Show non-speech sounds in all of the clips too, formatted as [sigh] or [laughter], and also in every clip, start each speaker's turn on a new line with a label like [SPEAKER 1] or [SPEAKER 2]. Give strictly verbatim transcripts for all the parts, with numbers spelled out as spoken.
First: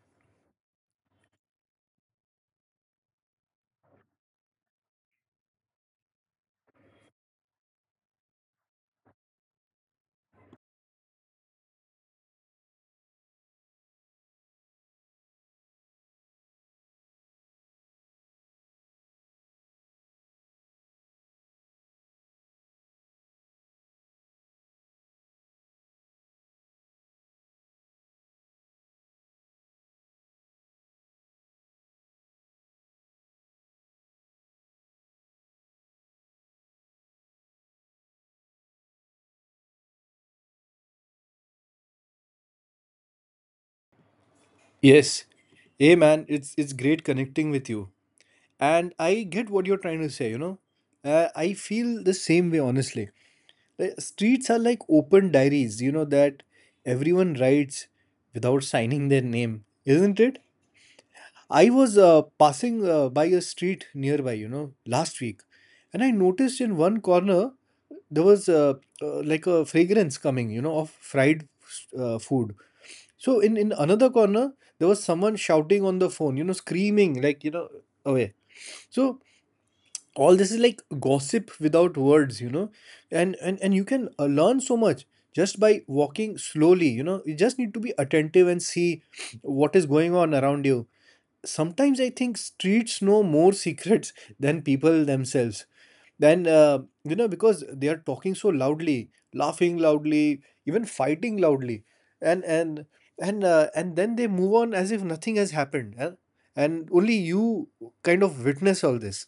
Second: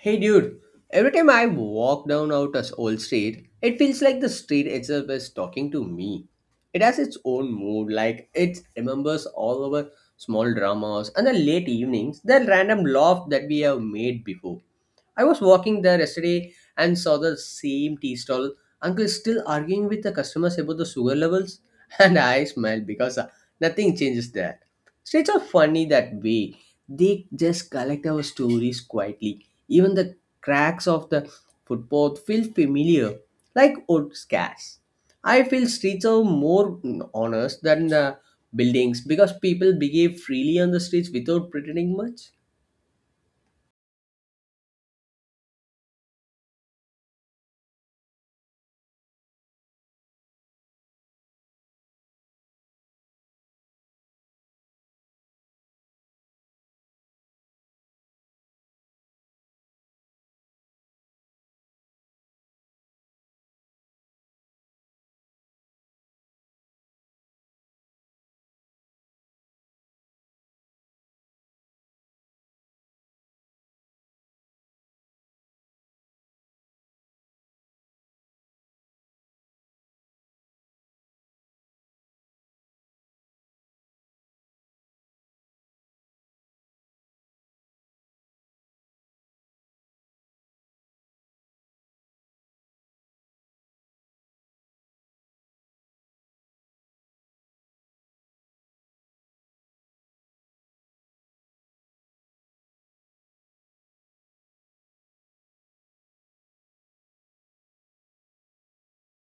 [SPEAKER 1] Hey dude, every time I walk down out a s- old street, it feels like the street itself is talking to me. It has its own mood, like it remembers all our small dramas and the late evenings, the random laugh that we have made before. I was walking there yesterday and saw the same tea stall uncle still arguing with the customers about the sugar levels, [laughs] and I smiled because uh, nothing changes there. States are funny that way. They just collect our stories quietly. Even the cracks of the footpath feel familiar, like old scars. I feel streets are more mm, honest than the buildings because people behave freely on the streets without pretending much.
[SPEAKER 2] Yes. Hey man, it's it's great connecting with you. And I get what you're trying to say, you know. Uh, I feel the same way honestly. Like, streets are like open diaries, you know that everyone writes without signing their name, isn't it? I was uh, passing uh, by a street nearby, you know, last week, and I noticed in one corner there was uh, uh, like a fragrance coming, you know, of fried uh, food. So in in another corner, there was someone shouting on the phone, you know, screaming like you know away. So all this is like gossip without words, you know, and and and you can uh, learn so much just by walking slowly. You know, you just need to be attentive and see what is going on around you. Sometimes I think streets know more [laughs] secrets than people themselves, then uh, you know because they are talking so loudly, laughing loudly, even fighting loudly, and and and uh, and then they move on as if nothing has happened, huh? And only you kind of witness all this.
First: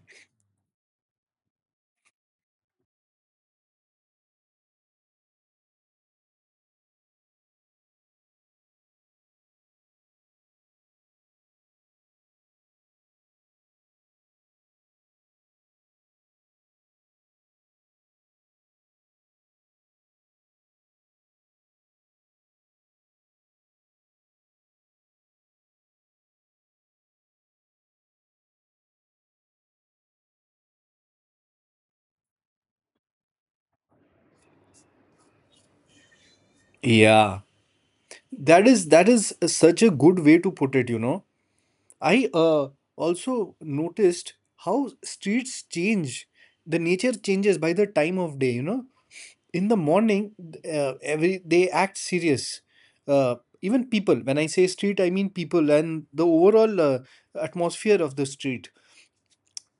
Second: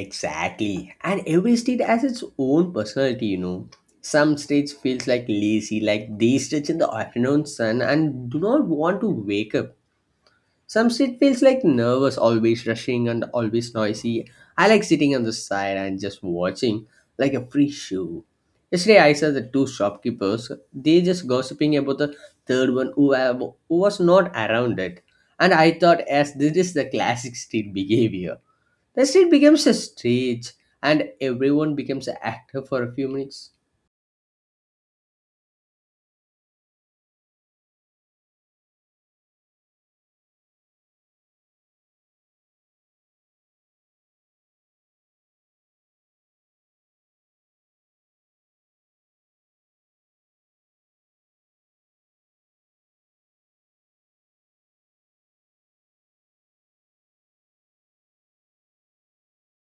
[SPEAKER 1] Exactly. And every state has its own personality, you know. Some states feels like lazy, like they stretch in the afternoon sun and do not want to wake up. Some state feels like nervous, always rushing and always noisy. I like sitting on the side and just watching like a free show. Yesterday I saw the two shopkeepers, they just gossiping about the third one who, have, who was not around it. And I thought as this is the classic state [laughs] behavior. The street becomes a stage and everyone becomes an actor for a few minutes.
[SPEAKER 2] Yeah, that is that is such a good way to put it, you know. I, uh, also noticed how streets change. The nature changes by the time of day, you know. In the morning, uh, every they act serious, uh, even people. When I say street, I mean people and the overall uh, atmosphere of the street.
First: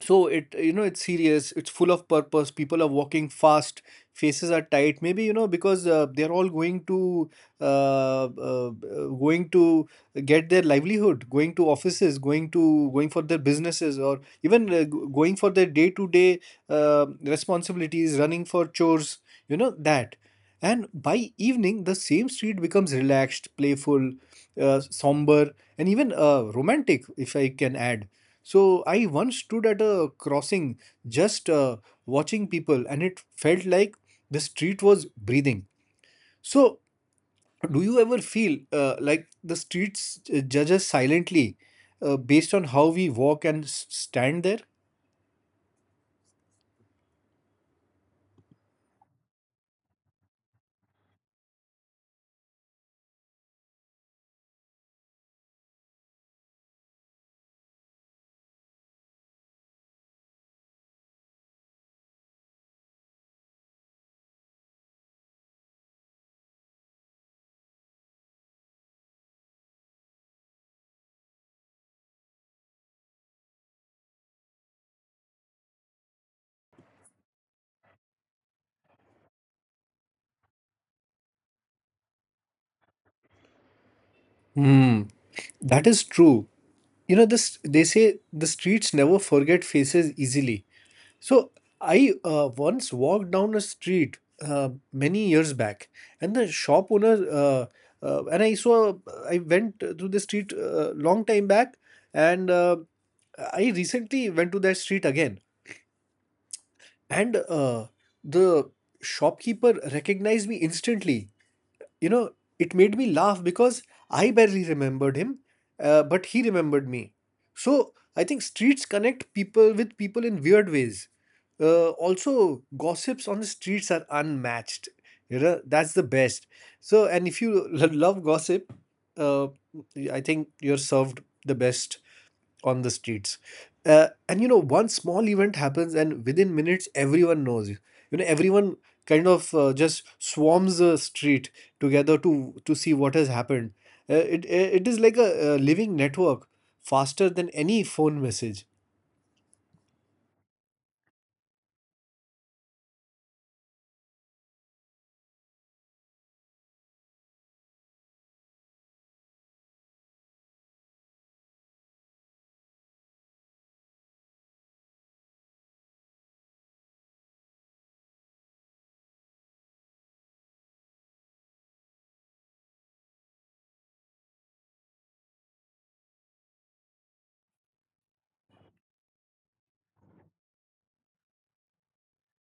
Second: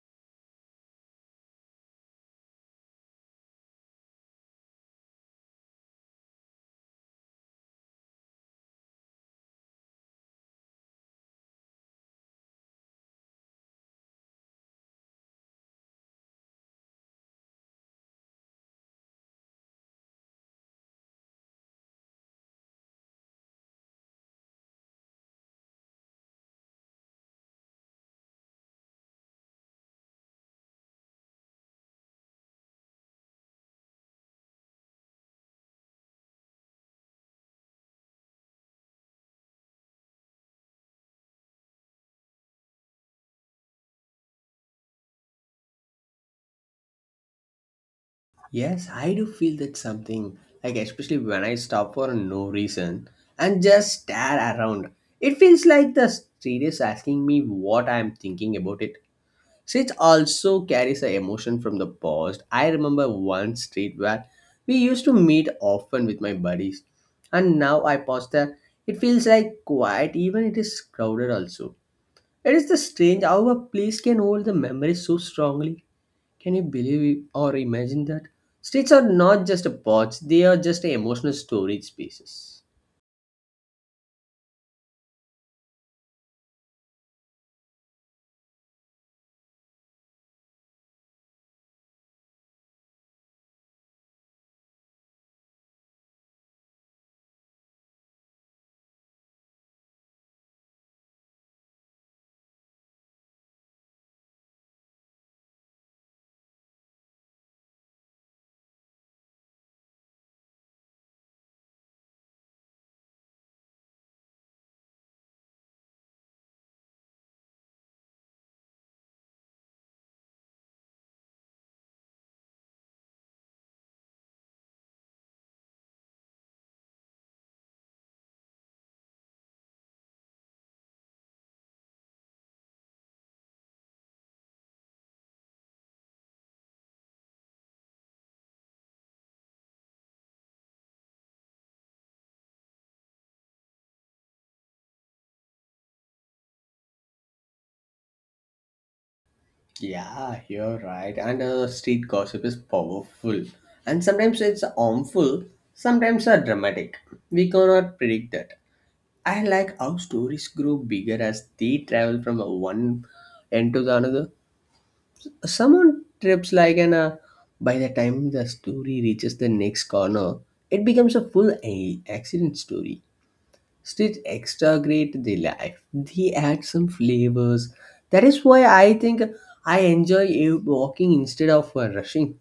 [SPEAKER 2] So it you know it's serious, it's full of purpose. People are walking fast, faces are tight, maybe you know because uh, they're all going to uh, uh, uh, going to get their livelihood, going to offices, going to going for their businesses, or even uh, g- going for their day to day responsibilities, running for chores, you know that And by evening the same street becomes relaxed, playful, uh, somber, and even uh, romantic, if I can add. So I once stood at a crossing, just uh, watching people, and it felt like the street was breathing. So, do you ever feel uh, like the streets uh, judge us silently, uh, based on how we walk and s- stand there?
[SPEAKER 1] Yes, I do feel that something, like especially when I stop for no reason and just stare around. It feels like the street is asking me what I am thinking about it. Street also carries an emotion from the past. I remember one street where we used to meet often with my buddies, and now I pause there. It feels like quiet, even it is crowded also. It is the strange how a place can hold the memory so strongly. Can you believe it or imagine that? Streets are not just a pots, they are just emotional storage spaces.
[SPEAKER 2] Hmm. That is true. You know, this They say the streets never forget faces easily. So I uh, once walked down a street, uh, many years back. And the shop owner uh, uh, and I saw I went through the street uh, long time back, and uh, I recently went to that street again, and uh, the shopkeeper recognized me instantly you know, it made me laugh because I barely remembered him, uh, but he remembered me. So I think streets connect people with people in weird ways. Uh, also, gossips on the streets are unmatched. You know, that's the best. So, and if you [laughs] lo- love gossip, uh, I think you're served the best on the streets. Uh, and you know, one small event happens and within minutes everyone knows you. You know Everyone kind of uh, just swarms the street together to to see what has happened. Uh, it uh, it is like a, a living network, faster than any phone message.
[SPEAKER 1] Yeah, you're right. And uh, street gossip is powerful. And sometimes it's harmful, sometimes are dramatic. We cannot predict that. I like how stories grow bigger as they travel from one end to the another. Someone trips like an uh, By the time the story reaches the next corner, it becomes a full a- accident story. Stitch extra great the life. They add some flavors. That is why I think I enjoy uh, walking instead of uh, rushing.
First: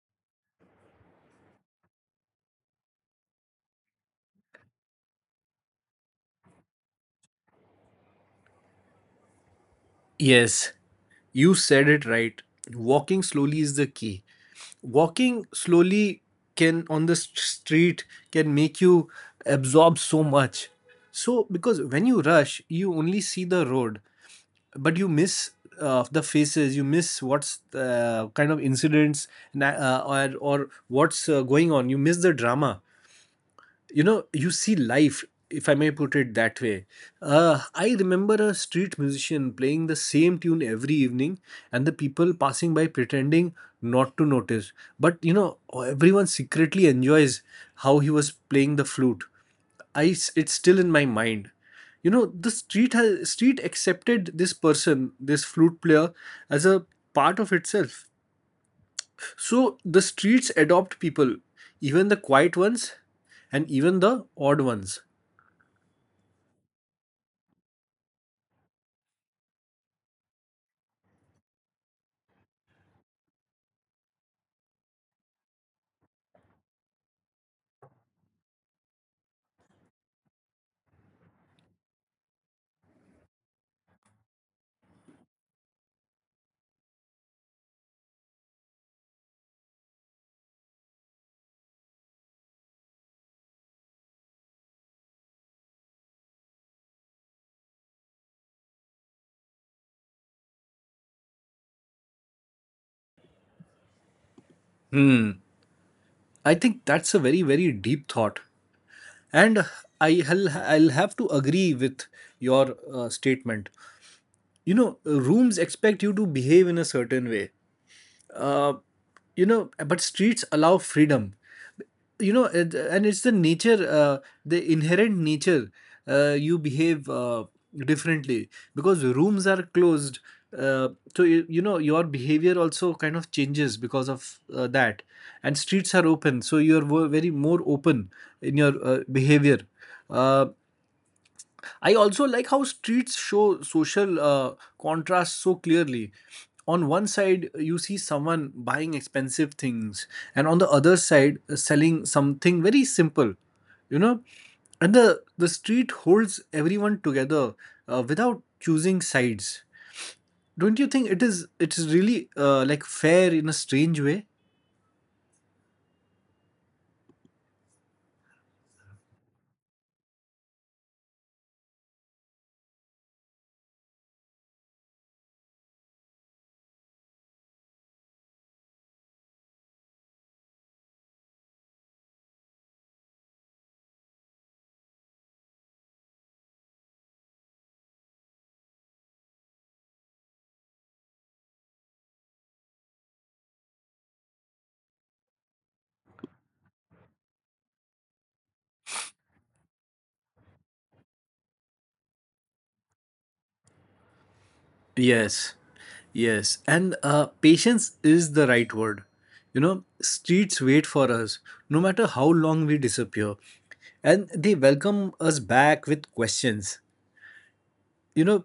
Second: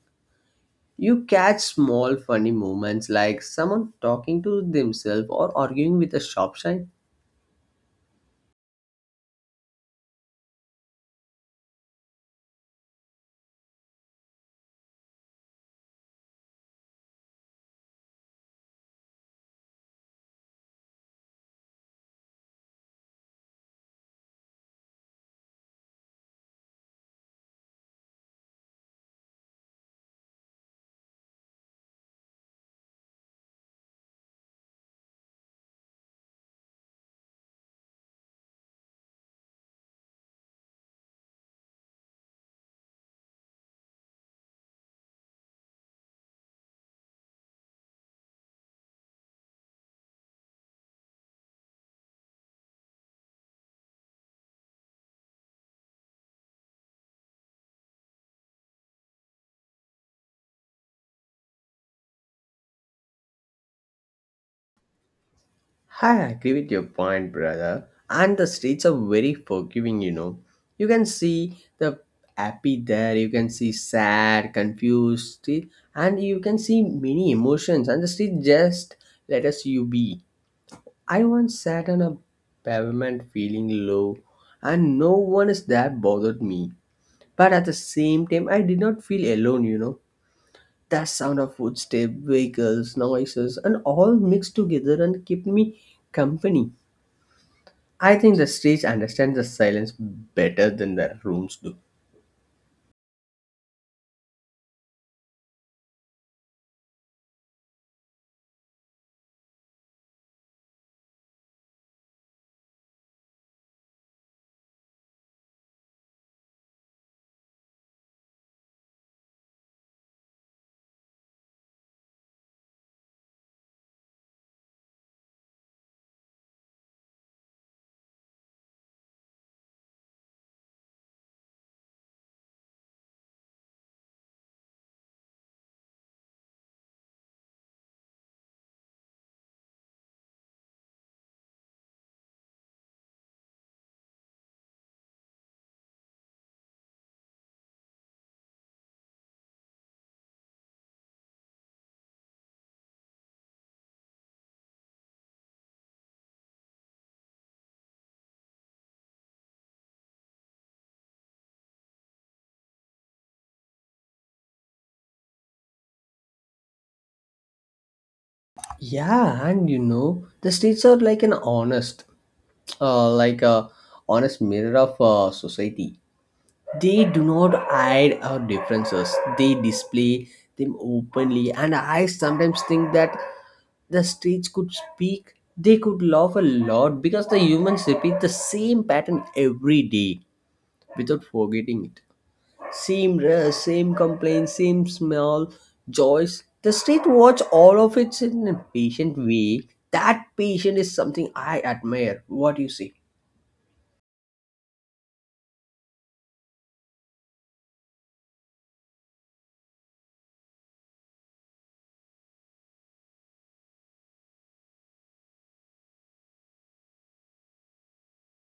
[SPEAKER 1] You catch small funny moments like someone talking to themselves or arguing with a shop sign.
[SPEAKER 2] Yes, you said it right. Walking slowly is the key. Walking slowly can, on the st- street, can make you absorb so much. So because when you rush, you only see the road, but you miss uh, the faces, you miss what's uh, kind of incidents, and uh, or or what's uh, going on, you miss the drama, you know, you see life, if I may put it that way. uh, I remember a street musician playing the same tune every evening, and the people passing by pretending not to notice. But you know, everyone secretly enjoys how he was playing the flute. I s- it's still in my mind. You know, the street has street accepted this person, this flute player, as a part of itself. So the streets adopt people, even the quiet ones and even the odd ones.
[SPEAKER 1] I agree with your point, brother. And the streets are very forgiving, you know. You can see the happy there, you can see sad, confused, see- and you can see many emotions. And the street just let us you be. I once sat on a pavement feeling low, and no one is there bothered me. But at the same time, I did not feel alone, you know. That sound of footsteps, vehicles, noises, and all mixed together and kept me company. I think the stage understands the silence better than the rooms do.
[SPEAKER 2] I think that's a very, very deep thought. And I'll, I'll have to agree with your uh, statement. You know, rooms expect you to behave in a certain way. uh, you know but streets allow freedom, you know it, and it's the nature, uh, the inherent nature. Uh, you behave uh, differently because rooms are closed, uh, so you, you know your behavior also kind of changes because of uh, that. And streets are open, so you're wo- very more open in your uh, behavior. Uh, I also like how streets show social, uh, contrast so clearly. On one side, you see someone buying expensive things, and on the other side, uh, selling something very simple. You know, and the the street holds everyone together uh, without choosing sides. Don't you think it is it is really, uh, like, fair in a strange way?
[SPEAKER 1] Yeah, and you know, the streets are like an honest, uh, like a honest mirror of uh, society. They do not hide our differences. They display them openly, and I sometimes think that the streets could speak. They could laugh a lot because the humans repeat the same pattern every day without forgetting it. Same rush, same complaint, same small joys. The state watch all of it in a patient way. That patient is something I admire. What do you say?
[SPEAKER 2] Yes, yes. And uh, patience is the right word. You know, streets wait for us, no matter how long we disappear, and they welcome us back with questions. You know,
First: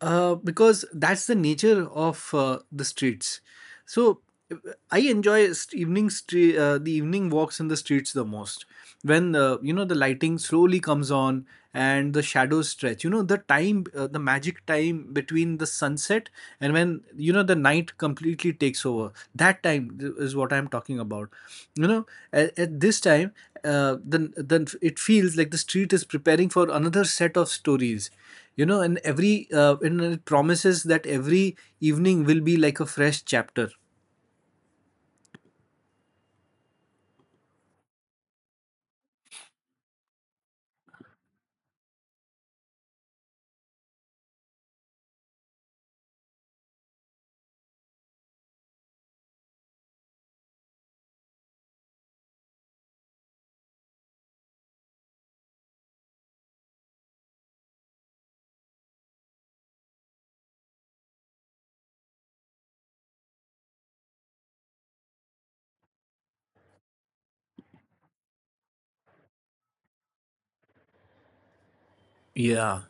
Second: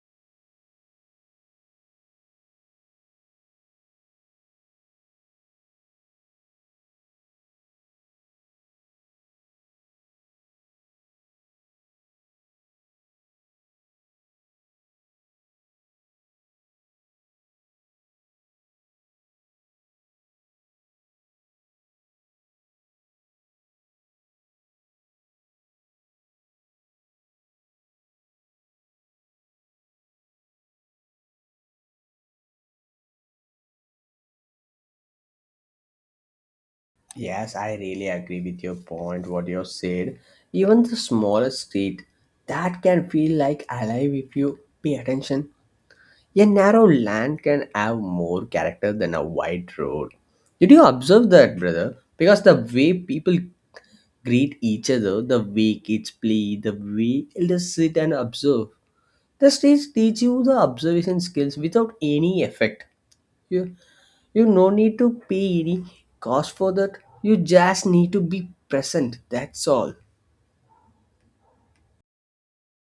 [SPEAKER 2] uh, because that's the nature of uh, the streets. So, uh, I enjoy st- evening stre- uh, the evening walks in the streets the most. When uh, you know the lighting slowly comes on and the shadows stretch. You know the time, uh, the magic time between the sunset and when you know the night completely takes over. That time th- is what I'm talking about. You know at, at this time, uh, then then it feels like the street is preparing for another set of stories. you know and every uh, and it promises that every evening will be like a fresh chapter.
[SPEAKER 1] Yes, I really agree with your point, what you said. Even the smallest state, that can feel like alive if you pay attention. A narrow land can have more character than a wide road. Did you observe that, brother? Because the way people greet each other, the way kids play, the way elders sit and observe. The stage teach you the observation skills without any effect. You, you no need to pay any cost for that. You just need to be present. That's all.
[SPEAKER 2] Yeah,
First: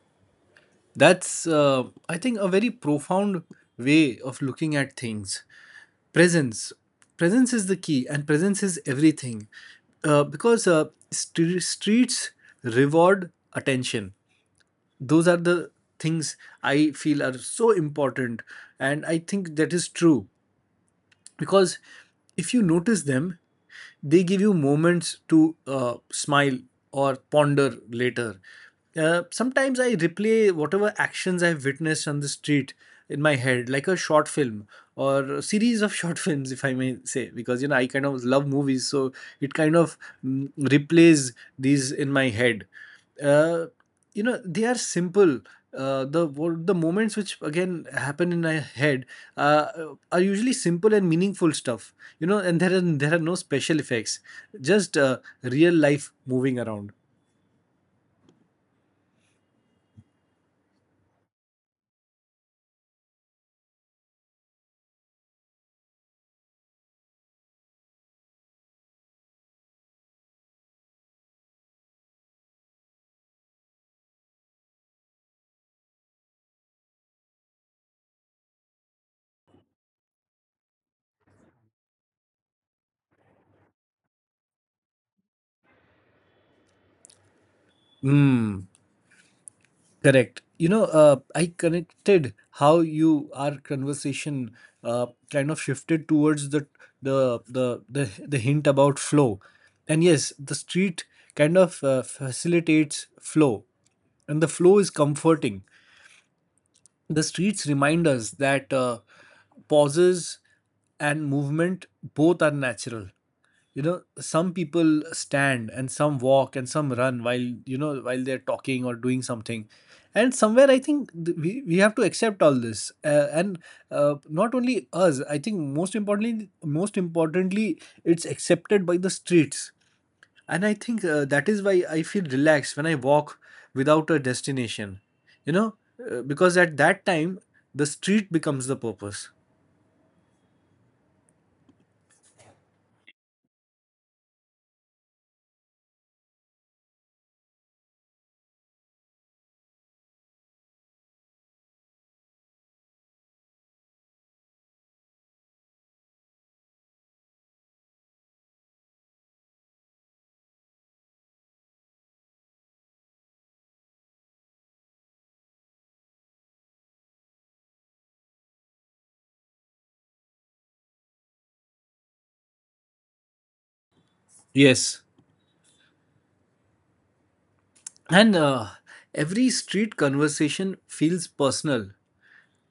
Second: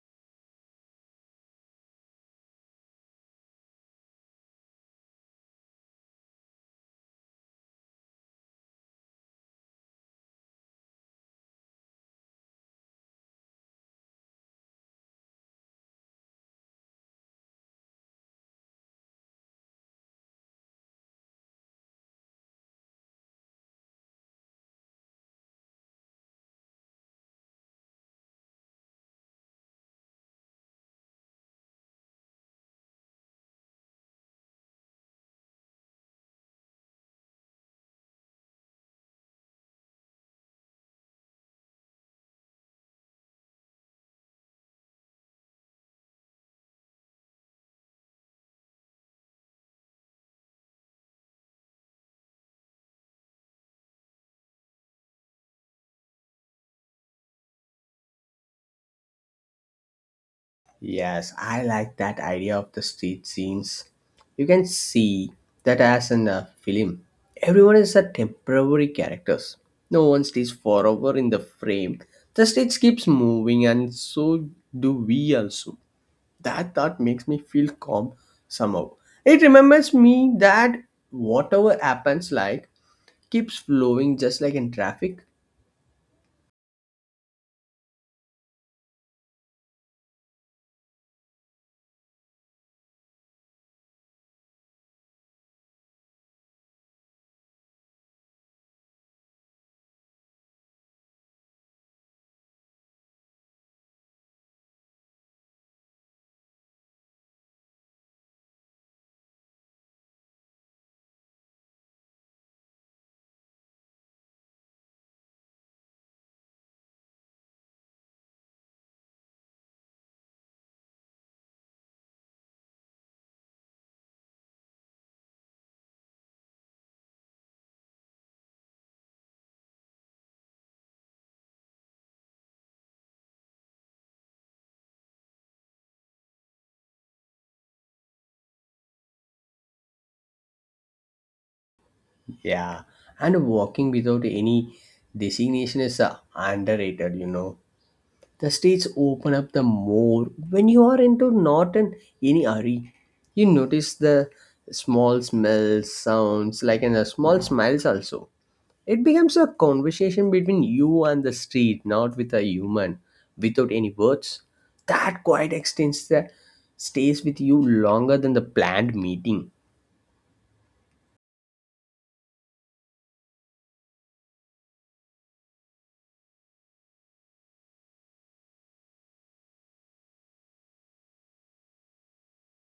[SPEAKER 2] that's, uh, I think, a very profound way of looking at things. Presence presence is the key, and presence is everything. Uh, because uh, stre- streets reward attention. Those are the things I feel are so important, and I think that is true, because if you notice them, they give you moments to uh, smile or ponder later. Uh, sometimes I replay whatever actions I've witnessed on the street in my head, like a short film or a series of [laughs] short films, if I may say, because you know, I kind of love movies. So it kind of, mm, replays these in my head. uh, you know they are simple. uh, the wo- the moments which again happen in my head, uh, are usually simple and meaningful stuff. You know, and there are there are no special effects, just uh, real life moving around.
[SPEAKER 1] Yes, I like that idea of the street scenes. You can see that as in a film. Everyone is a temporary characters. No one stays forever in the frame. The stage keeps moving and so do we also. That thought makes me feel calm somehow. It remembers me that whatever happens like keeps flowing just like in traffic.
[SPEAKER 2] Mm, correct. you know uh, I connected how you our conversation, uh, kind of shifted towards the the the the, the hint about flow. And yes, the street kind of uh, facilitates flow, and the flow is comforting. The streets remind us that, uh, pauses and movement both are natural. You know, some people stand and some walk and some run while you know while they're talking or doing something. And somewhere, I think th- we we have to accept all this, uh, and uh, not only us. I think most importantly, most importantly, it's accepted by the streets. And I think uh, that is why I feel relaxed when I walk without a destination. you know, uh, because at that time the street becomes the purpose.
[SPEAKER 1] Yeah. And walking without any designation is uh, underrated, you know the streets open up the more when you are into not in any hurry. You notice the small smells sounds like in the small smiles also. It becomes a conversation between you and the street, not with a human, without any words. That quiet extends the stays with you longer than the planned meeting.
[SPEAKER 2] Yes. And uh, every street conversation feels personal.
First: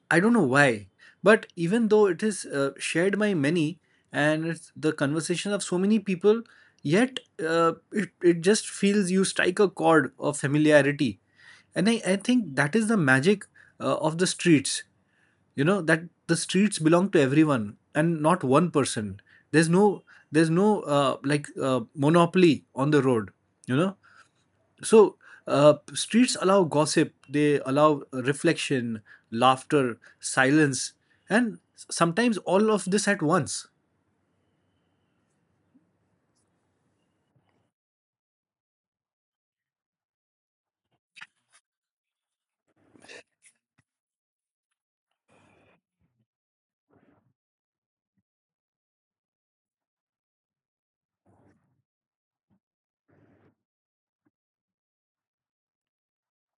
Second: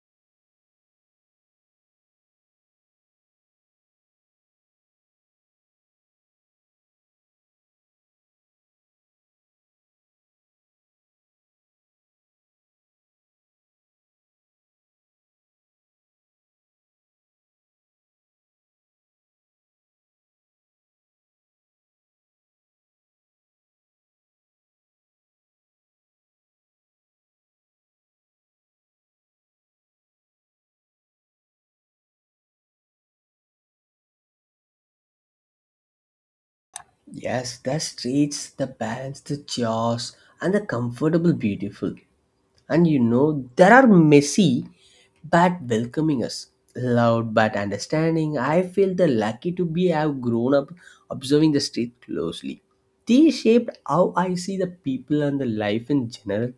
[SPEAKER 2] I don't know why, but even though it is uh, shared by many, and it's the conversation of so many people, yet, uh, it, it just feels you strike a chord of familiarity. And I, I think that is the magic uh, of the streets. You know that the streets belong to everyone and not one person. There's no there's no uh, like, uh, monopoly on the road, you know. So, uh, streets allow gossip, they allow reflection, laughter, silence, and sometimes all of this at once.
[SPEAKER 1] Yes, the streets the balance the chaos and the comfortable beautiful. And you know there are messy but welcoming us, loud but understanding. I feel the lucky to be have grown up observing the street closely. They shaped how I see the people and the life in general.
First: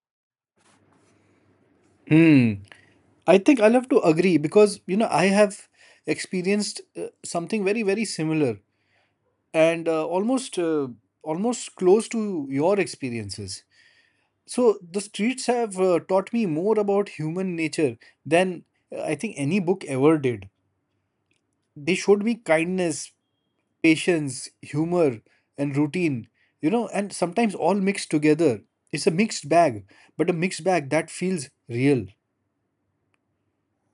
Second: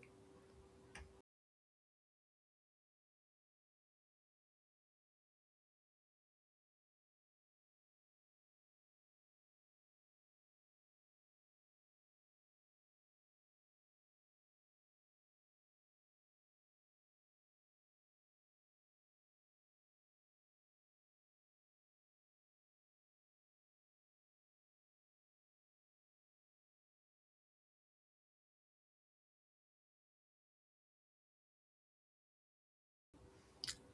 [SPEAKER 2] Hmm. I think I'll have to agree because, you know, I have experienced uh, something very, very similar, and uh, almost, uh, almost close to your experiences. So the streets have uh, taught me more about human nature than, uh, I think, any book ever did. They showed me kindness, patience, humor, and routine, you know, and sometimes all mixed together. It's a mixed bag, but a mixed bag that feels real.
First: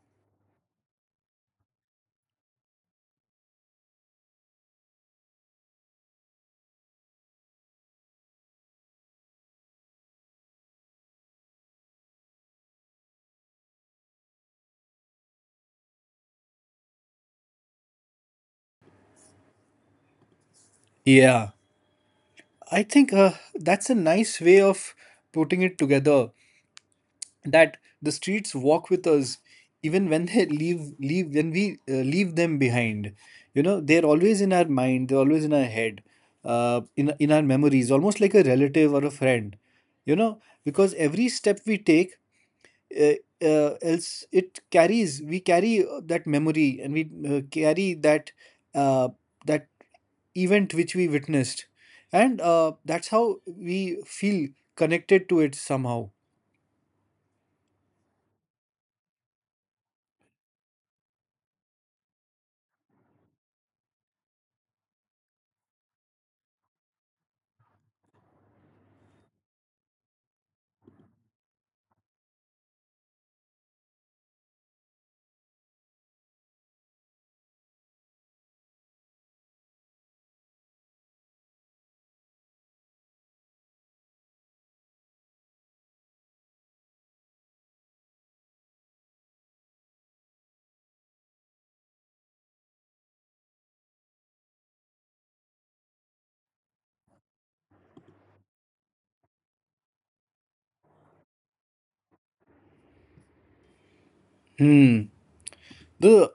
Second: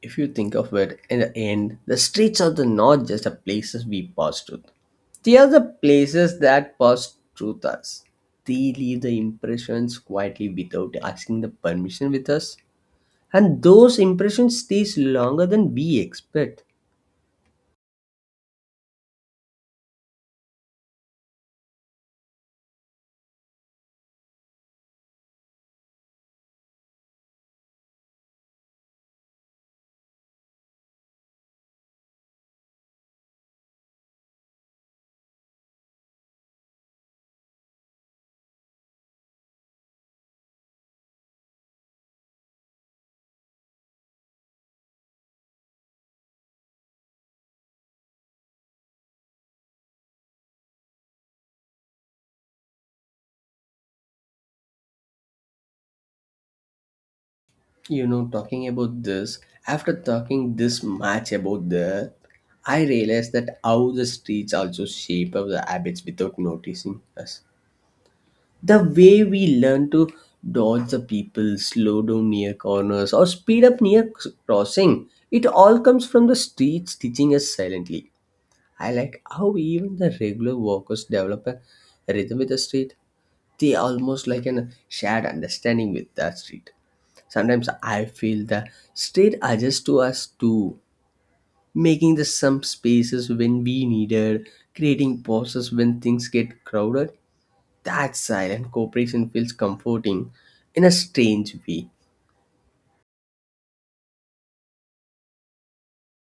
[SPEAKER 1] If you think of it, in the end the streets are the not just the places we pass through, they are the places that pass through us. They leave the impressions quietly without asking the permission with us, and those impressions stays longer than we expect.
[SPEAKER 2] Yeah, I think uh, that's a nice way of putting it together. That the streets walk with us even when they [laughs] leave leave when we uh, leave them behind. You know, they're always in our mind, they're always in our head, uh, in in our memories, almost like a relative or a friend, you know. Because every step we take, uh, uh, else it carries we carry uh, that memory, and we uh, carry that, uh, that event which we witnessed. And uh, that's how we feel connected to it somehow.
[SPEAKER 1] You know, talking about this, after talking this much about the, I realized that how the streets also shape our habits without noticing us. The way we learn to dodge the people, slow down near corners or speed up near c- crossing, it all comes from the streets teaching us silently. I like how even the regular walkers develop a rhythm with the street. They almost like an shared understanding with that street. Sometimes I feel the state adjusts to us too, making the some spaces when we needed, creating pauses when things get crowded. That silent cooperation feels comforting in a strange way.
[SPEAKER 2] Hmm. the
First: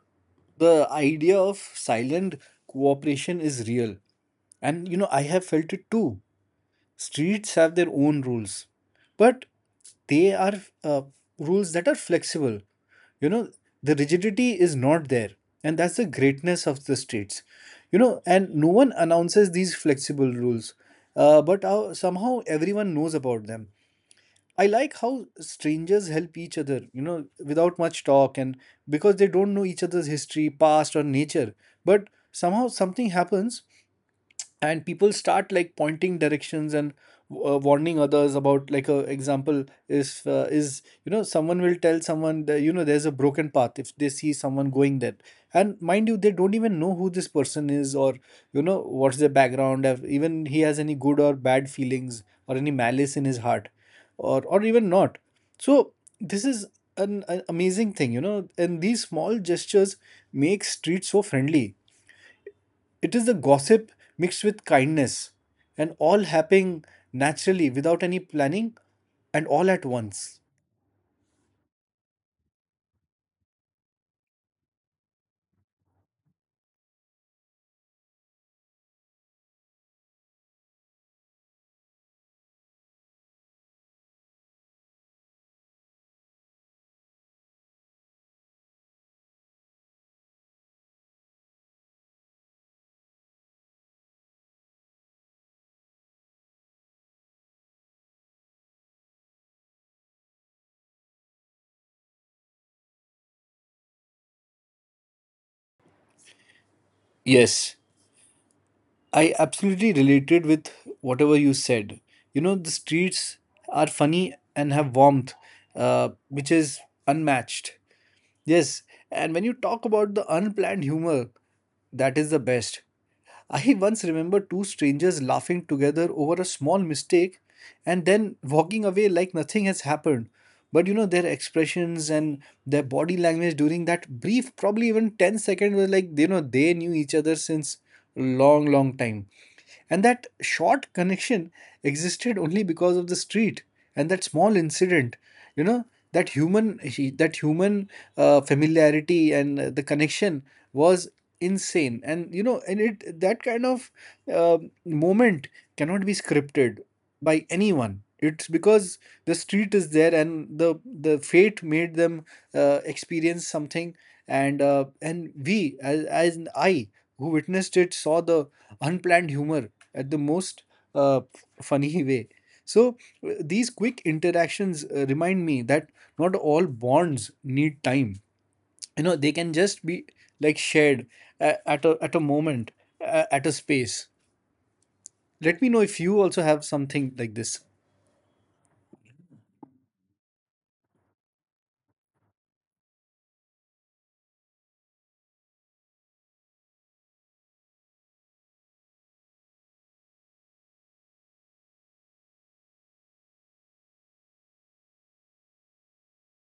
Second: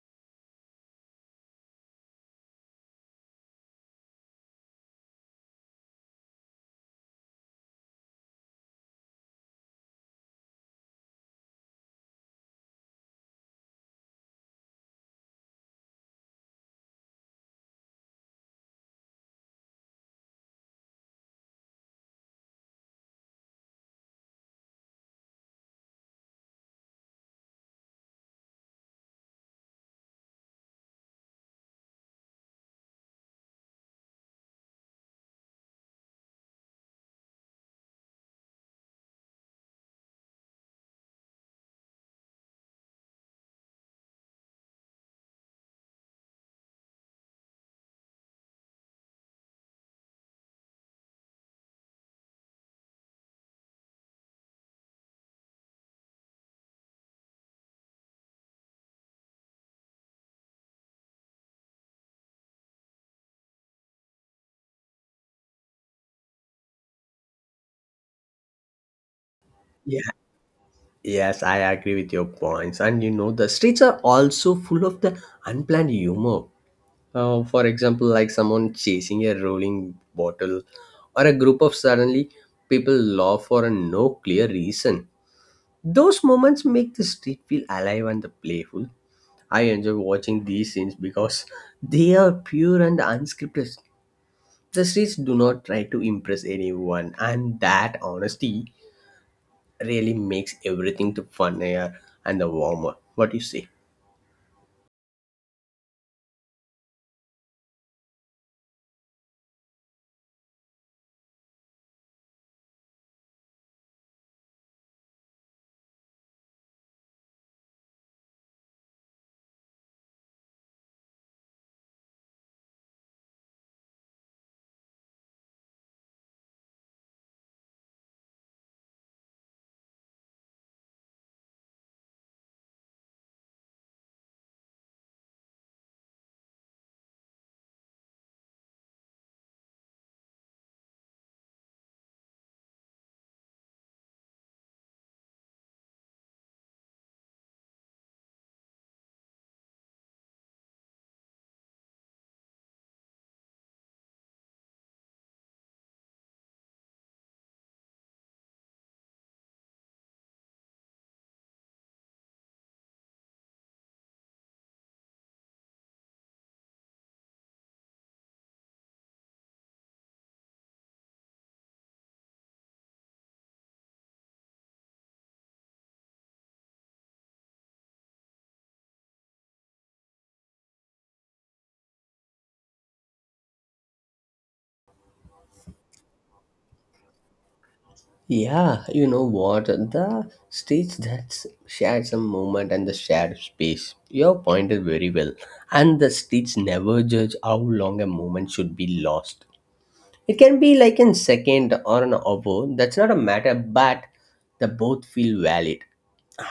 [SPEAKER 2] the idea of silent cooperation is real, and you know, I have felt it too. Streets have their own rules, but they are, uh, rules that are flexible, you know. The rigidity is not there, and that's the greatness of the streets. You know, and no one announces these flexible rules, uh, but uh, somehow everyone knows about them. I like how strangers help each other, you know, without much talk, and because they don't know each other's history, past, or nature. But somehow something happens, and people start like pointing directions and uh, warning others. About like a example is uh, is you know, someone will tell someone that, you know, there's a broken path if they see someone going there. And mind you, they don't even know who this person is, or, you know, what's their background, if even he has any good or bad feelings or any malice in his heart, or or even not. So this is an, an amazing thing, you know, and these small gestures make streets so friendly. It is the gossip mixed with kindness, and all happening naturally without any planning, and all at
[SPEAKER 1] Yeah.
[SPEAKER 2] once.
[SPEAKER 1] Yes, I agree with your points. And you know, the streets are also full of the unplanned humor. Uh, for example, like someone chasing a rolling bottle, or a group of suddenly people laugh for a no clear reason. Those moments make the street feel alive and playful. I enjoy watching these scenes because they are pure and unscripted. The streets do not try to impress anyone, and that honesty really makes everything the funnier and the warmer. What do you say?
[SPEAKER 2] Yes, I absolutely related with whatever you said. You know, the streets are funny and have warmth, uh, which is unmatched. Yes, and when you talk about the unplanned humor, that is the best. I once remember two strangers laughing together over a small mistake and then walking away like nothing has happened. But you know, their expressions and their body language during that brief, probably even ten seconds, were like, you know, they knew each other since long, long time. And that short connection existed only because of the street and that small incident, you know, that human, that human uh, familiarity and uh, the connection was insane. And you know, and it that kind of, uh, moment cannot be scripted by anyone. It's because the street is there and the the fate made them uh, experience something. And uh, and we as, as an I who witnessed it saw the unplanned humor at the most uh, funny [laughs] way. So uh, these quick interactions uh, remind me that not all bonds need time. You know, they can just be like shared, a- at a, at a moment, a- at a space. Let me know if you also have something like this.
[SPEAKER 1] Yeah, you know what? The streets that share some moment and the shared space. Your point is very well. And the streets never judge how long a moment should be lost. It can be like in second or an hour. That's not a matter, but the both feel valid.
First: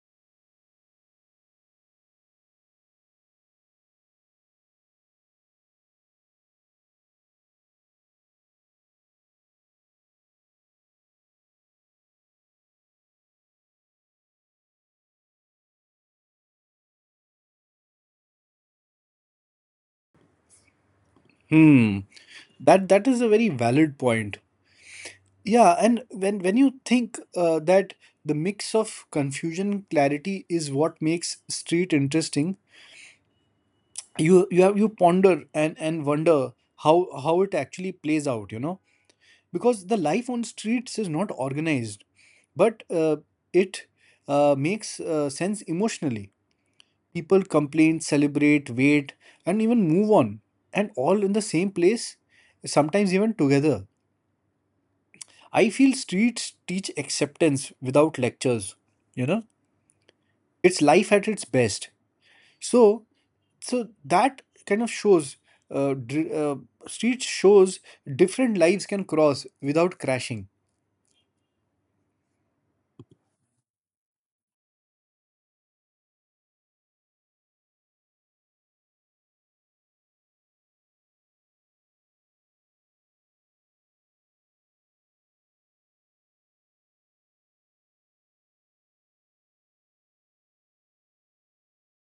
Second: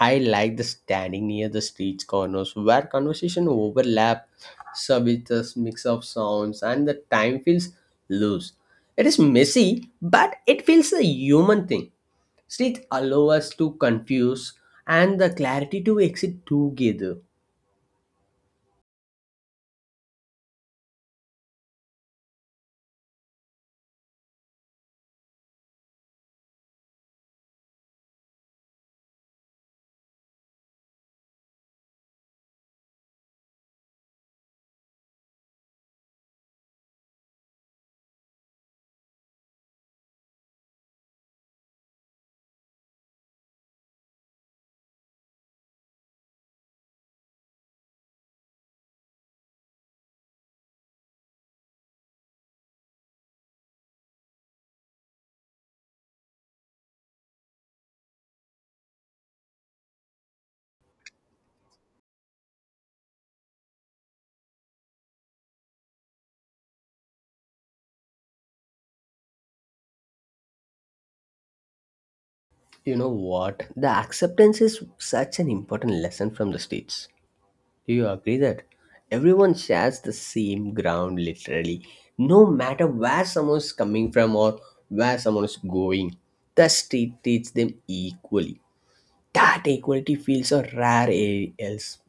[SPEAKER 1] I like the standing near the street corners where conversation overlap, so with this mix of sounds and the time feels loose. It is messy, but it feels a human thing. Streets allow us to confuse and the clarity to exit together.
[SPEAKER 2] Hmm. That that is a very valid point. Yeah, and when when you think uh, that the mix of confusion, clarity is what makes street interesting. You you have you ponder and and wonder how how it actually plays out, you know. Because the life on streets is not organized, but uh, it uh, makes uh, sense emotionally. People complain, celebrate, wait, and even move on, and all in the same place, sometimes even together. I feel streets teach acceptance without lectures, you know. It's life at its best. So, so that kind of shows, uh, dr- uh, street shows different lives can cross without crashing.
[SPEAKER 1] You know what? The acceptance is such an important lesson from the streets. Do you agree that everyone shares the same ground literally? No matter where someone is coming from or where someone is going, the state treats them equally. That equality feels a rare a- else.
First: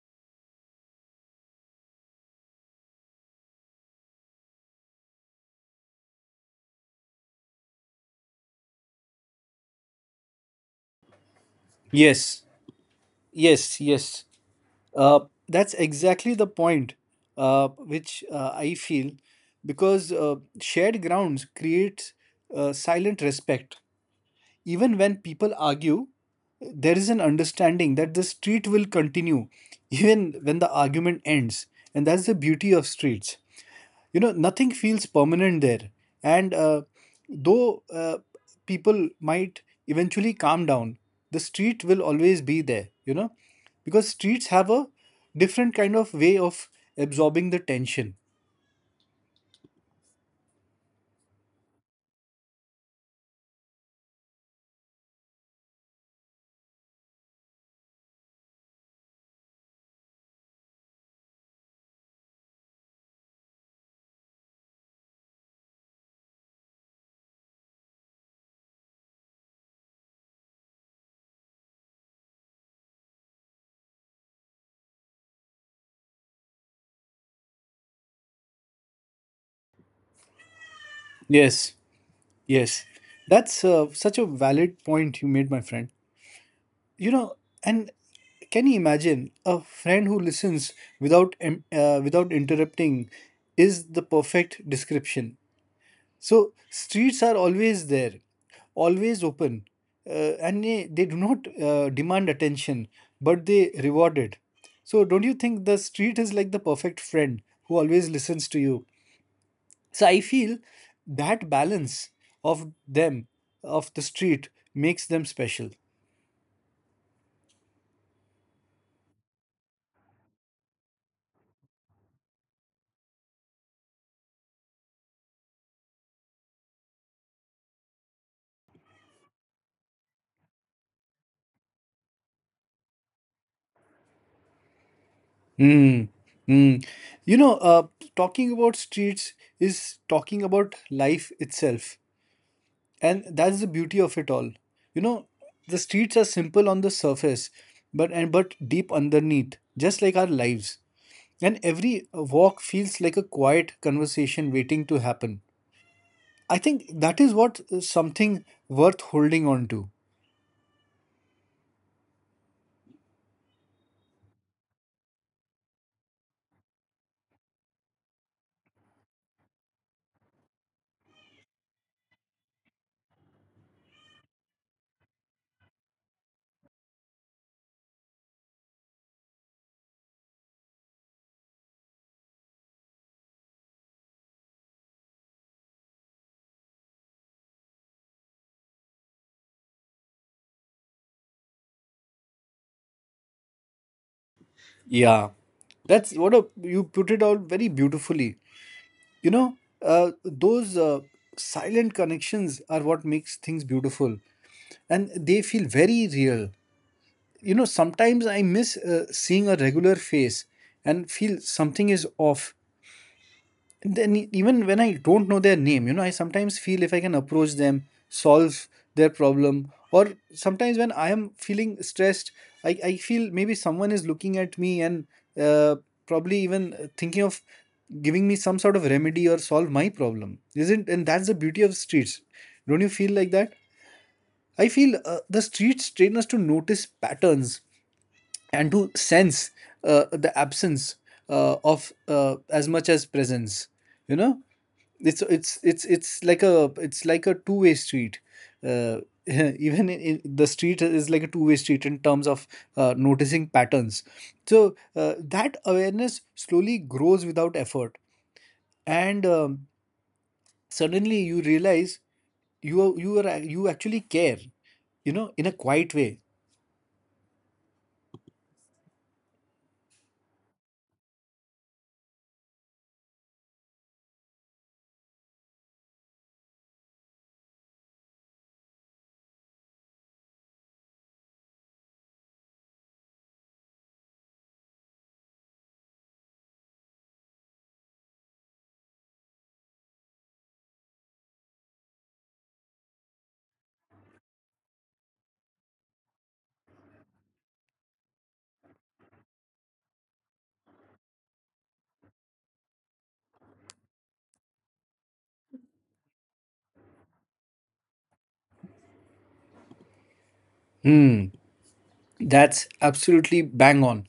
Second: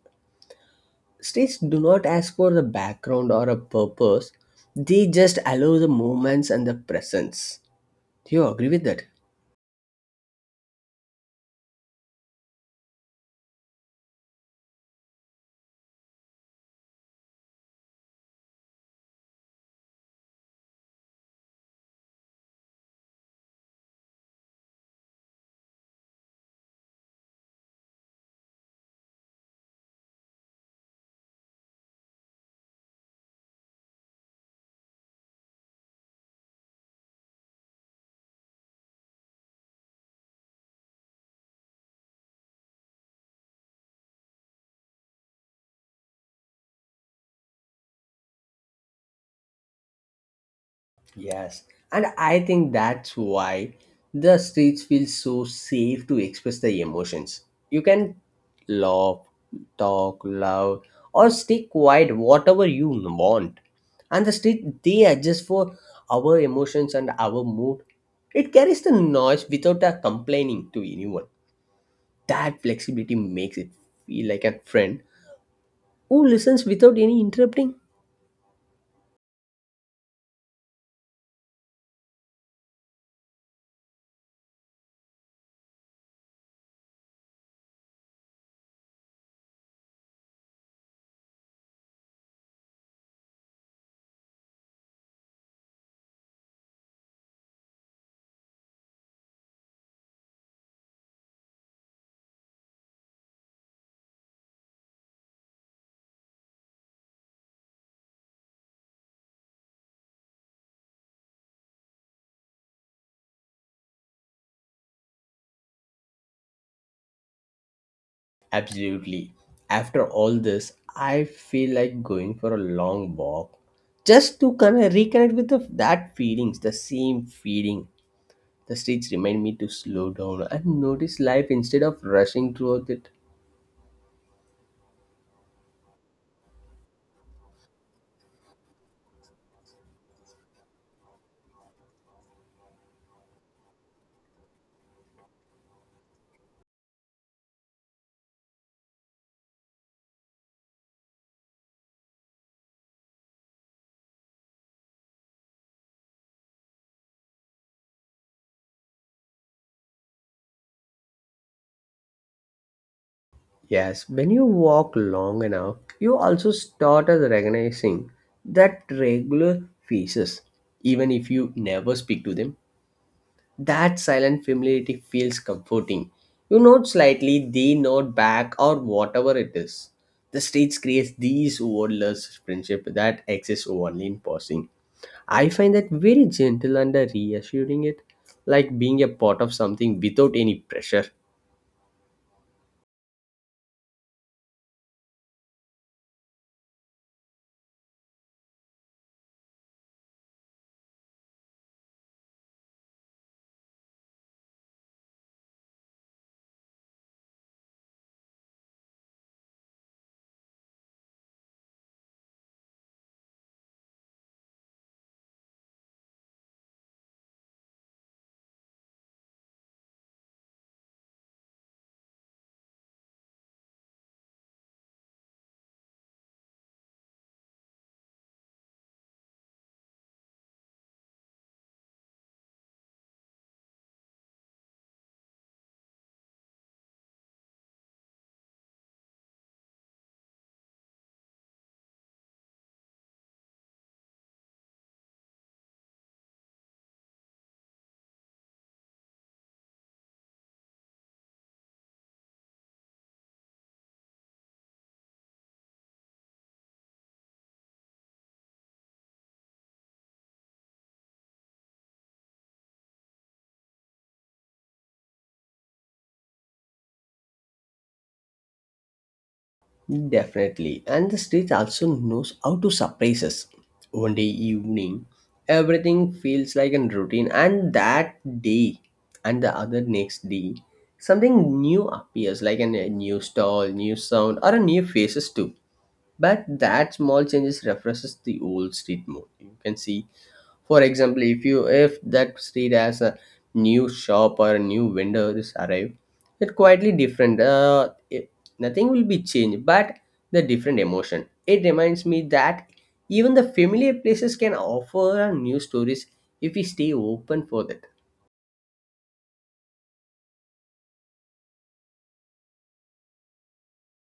[SPEAKER 1] States do not ask for the background or a purpose, they just allow the moments and the presence. Do you agree with that?
[SPEAKER 2] Yes, yes, yes. Uh, that's exactly the point uh, which uh, I feel. Because uh, shared grounds creates uh, silent respect. Even when people argue, there is an understanding that the street will continue even when the argument ends. And that's the beauty of streets, you know. Nothing feels permanent there. And uh, though uh, people might eventually calm down, the street will always be there, you know, because streets have a different kind of way of absorbing the tension.
[SPEAKER 1] Yes, and I think that's why the streets feel so safe to express the emotions. You can laugh, talk loud, or stay quiet, whatever you want. And the street, they adjust for our emotions and our mood. It carries the noise without a complaining to anyone. That flexibility makes it feel like a friend who listens without any interrupting.
[SPEAKER 2] Yes. Yes, that's uh, such a valid point you made, my friend. You know, and can you imagine a friend who listens without em- uh, without interrupting is the perfect description. So streets are always there, always open, uh, and they, they do not uh, demand attention, but they reward it. So don't you think the street is like the perfect friend who always listens to you? So I feel that balance of them, of the street, makes them special.
[SPEAKER 1] Absolutely. After all this, I feel like going for a long walk just to kind of reconnect with the, that feelings, the same feeling. The streets remind me to slow down and notice life instead of rushing through it.
[SPEAKER 2] Mm, mm. You know, uh, talking about streets is talking about life itself. And that's the beauty of it all. You know, the streets are simple on the surface, but and but deep underneath, just like our lives. And every uh, walk feels like a quiet conversation waiting to happen. I think that is what uh, something worth holding on to.
[SPEAKER 1] Yes, when you walk long enough, you also start as recognizing that regular faces, even if you never speak to them. That silent familiarity feels comforting. You nod slightly, they nod back, or whatever it is. The streets creates these wordless friendship that exists only in passing. I find that very gentle and reassuring. It like being a part of something without any pressure.
[SPEAKER 2] Yeah, that's what a, you put it out very beautifully. You know, uh, those uh, silent connections are what makes things beautiful, and they feel very real. You know, sometimes I miss uh, seeing a regular face and feel something is off. Then e- even when I don't know their name, you know, I sometimes feel if I can approach them, solve their problem. Or sometimes when I am feeling stressed, I, I feel maybe someone is looking at me and uh, probably even uh, thinking of giving me some sort of remedy or solve my problem. Isn't, and that's the beauty of streets. Don't you feel like that? I feel uh, the streets train us to notice patterns and to sense uh, the absence uh, of, uh, as much as presence. You know, it's it's it's it's like a it's like a two-way street. uh, [laughs] Even in, in the street is like a two-way street in terms of uh, noticing patterns. So uh, that awareness slowly grows without effort. And um, suddenly you realize you are, you are you actually care, you know, in a quiet way.
[SPEAKER 1] Definitely. And the stage also knows how to surprise us. One day evening, everything feels like a routine, and that day and the other next day, something new appears like an- a new stall, new sound, or a new faces too. But that small changes refreshes the old street mode. You can see for example, if you if that street has a new shop or a new vendor this arrive, it quietly different. Uh, it, nothing will be changed, but the different emotion. It reminds me that even the familiar places can offer a new stories if we stay open for that.
[SPEAKER 2] Hmm. That's absolutely bang on.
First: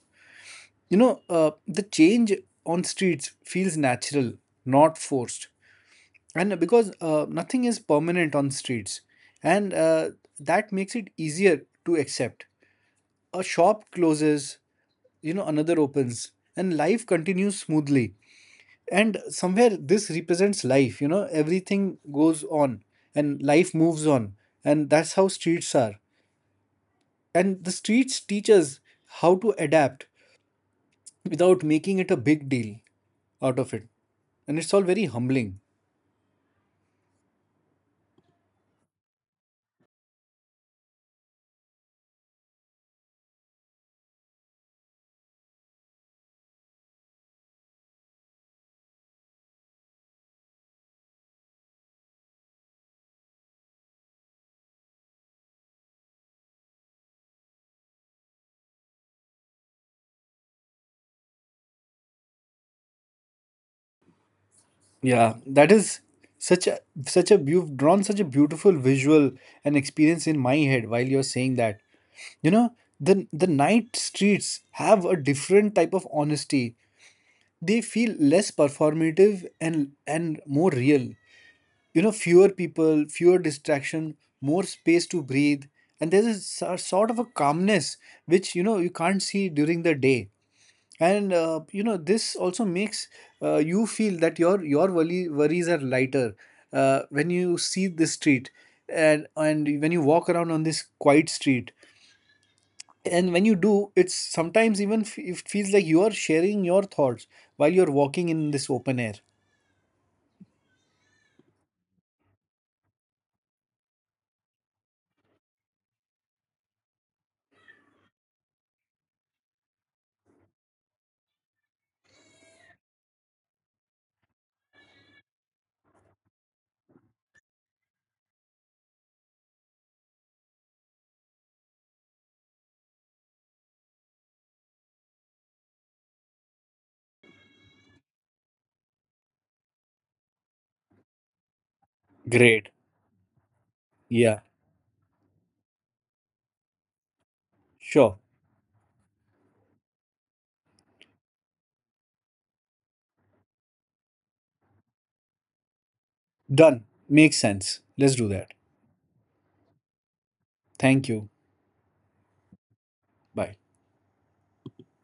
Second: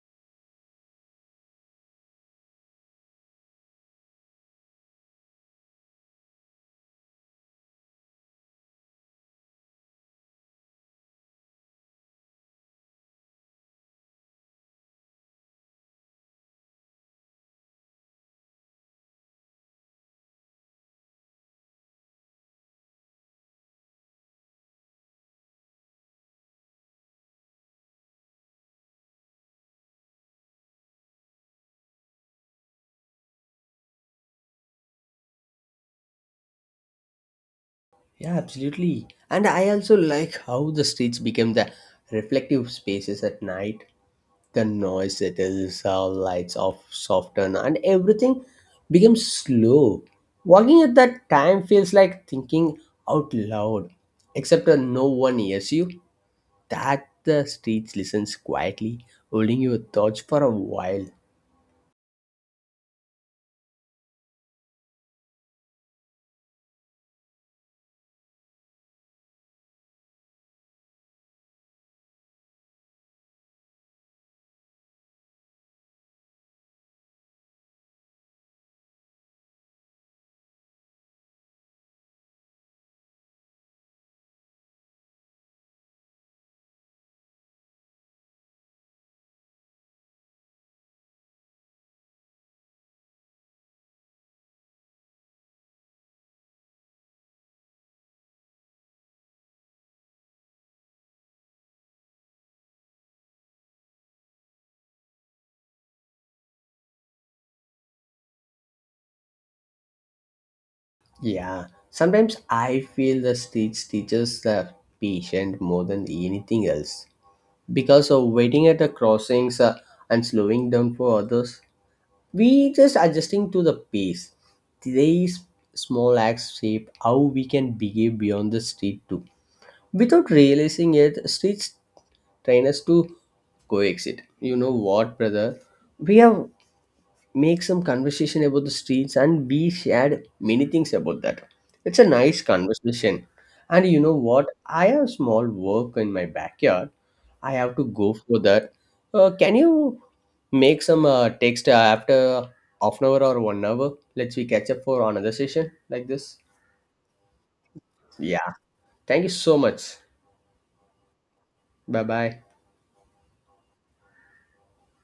[SPEAKER 2] You know, uh, the change on streets feels natural, not forced. And because uh, nothing is permanent on streets. And uh, that makes it easier to accept. A shop closes, you know, another opens, and life continues smoothly. And somewhere this represents life, you know, everything goes on and life moves on. And that's how streets are. And the streets teach us how to adapt without making it a big deal out of it. And it's all very humbling.
[SPEAKER 1] Yeah, absolutely. And I also like how the streets became the reflective spaces at night. The noise settles, our lights off soften, and everything becomes slow. Walking at that time feels like thinking out loud, except that no one hears you. That the streets listens quietly, holding your thoughts for a while.
[SPEAKER 2] Yeah, that is such a, such a you've drawn such a beautiful visual and experience in my head while you're saying that. You know, the the night streets have a different type of honesty. They feel less performative, and and more real. You know, fewer people, fewer distraction, more space to breathe, and there's a so- sort of a calmness which, you know, you can't see during the day. And uh, you know, this also makes uh, you feel that your, your worry, worries are lighter uh, when you see this street. And and when you walk around on this quiet street, and when you do, it's sometimes even f- it feels like you are sharing your thoughts while you're walking in this open air.
[SPEAKER 1] Yeah, sometimes I feel the streets teaches the patient more than anything else because of waiting at the crossings uh, and slowing down for others. We just adjusting to the pace. These small acts shape how we can behave beyond the street too. Without realizing it, streets train us to coexist. You know what, brother, we have make some conversation about the streets and we shared many things about that. It's a nice
[SPEAKER 2] Great.
[SPEAKER 1] conversation. And you know
[SPEAKER 2] Yeah.
[SPEAKER 1] what, I have small work in my backyard. I have to go
[SPEAKER 2] Sure.
[SPEAKER 1] for that. Uh, can you make some uh, text uh, after half an hour or one hour, let's we catch up for another session like this.
[SPEAKER 2] Done, makes sense, let's do that.
[SPEAKER 1] Yeah, thank you so much.
[SPEAKER 2] Thank you.
[SPEAKER 1] Bye bye.
[SPEAKER 2] Bye.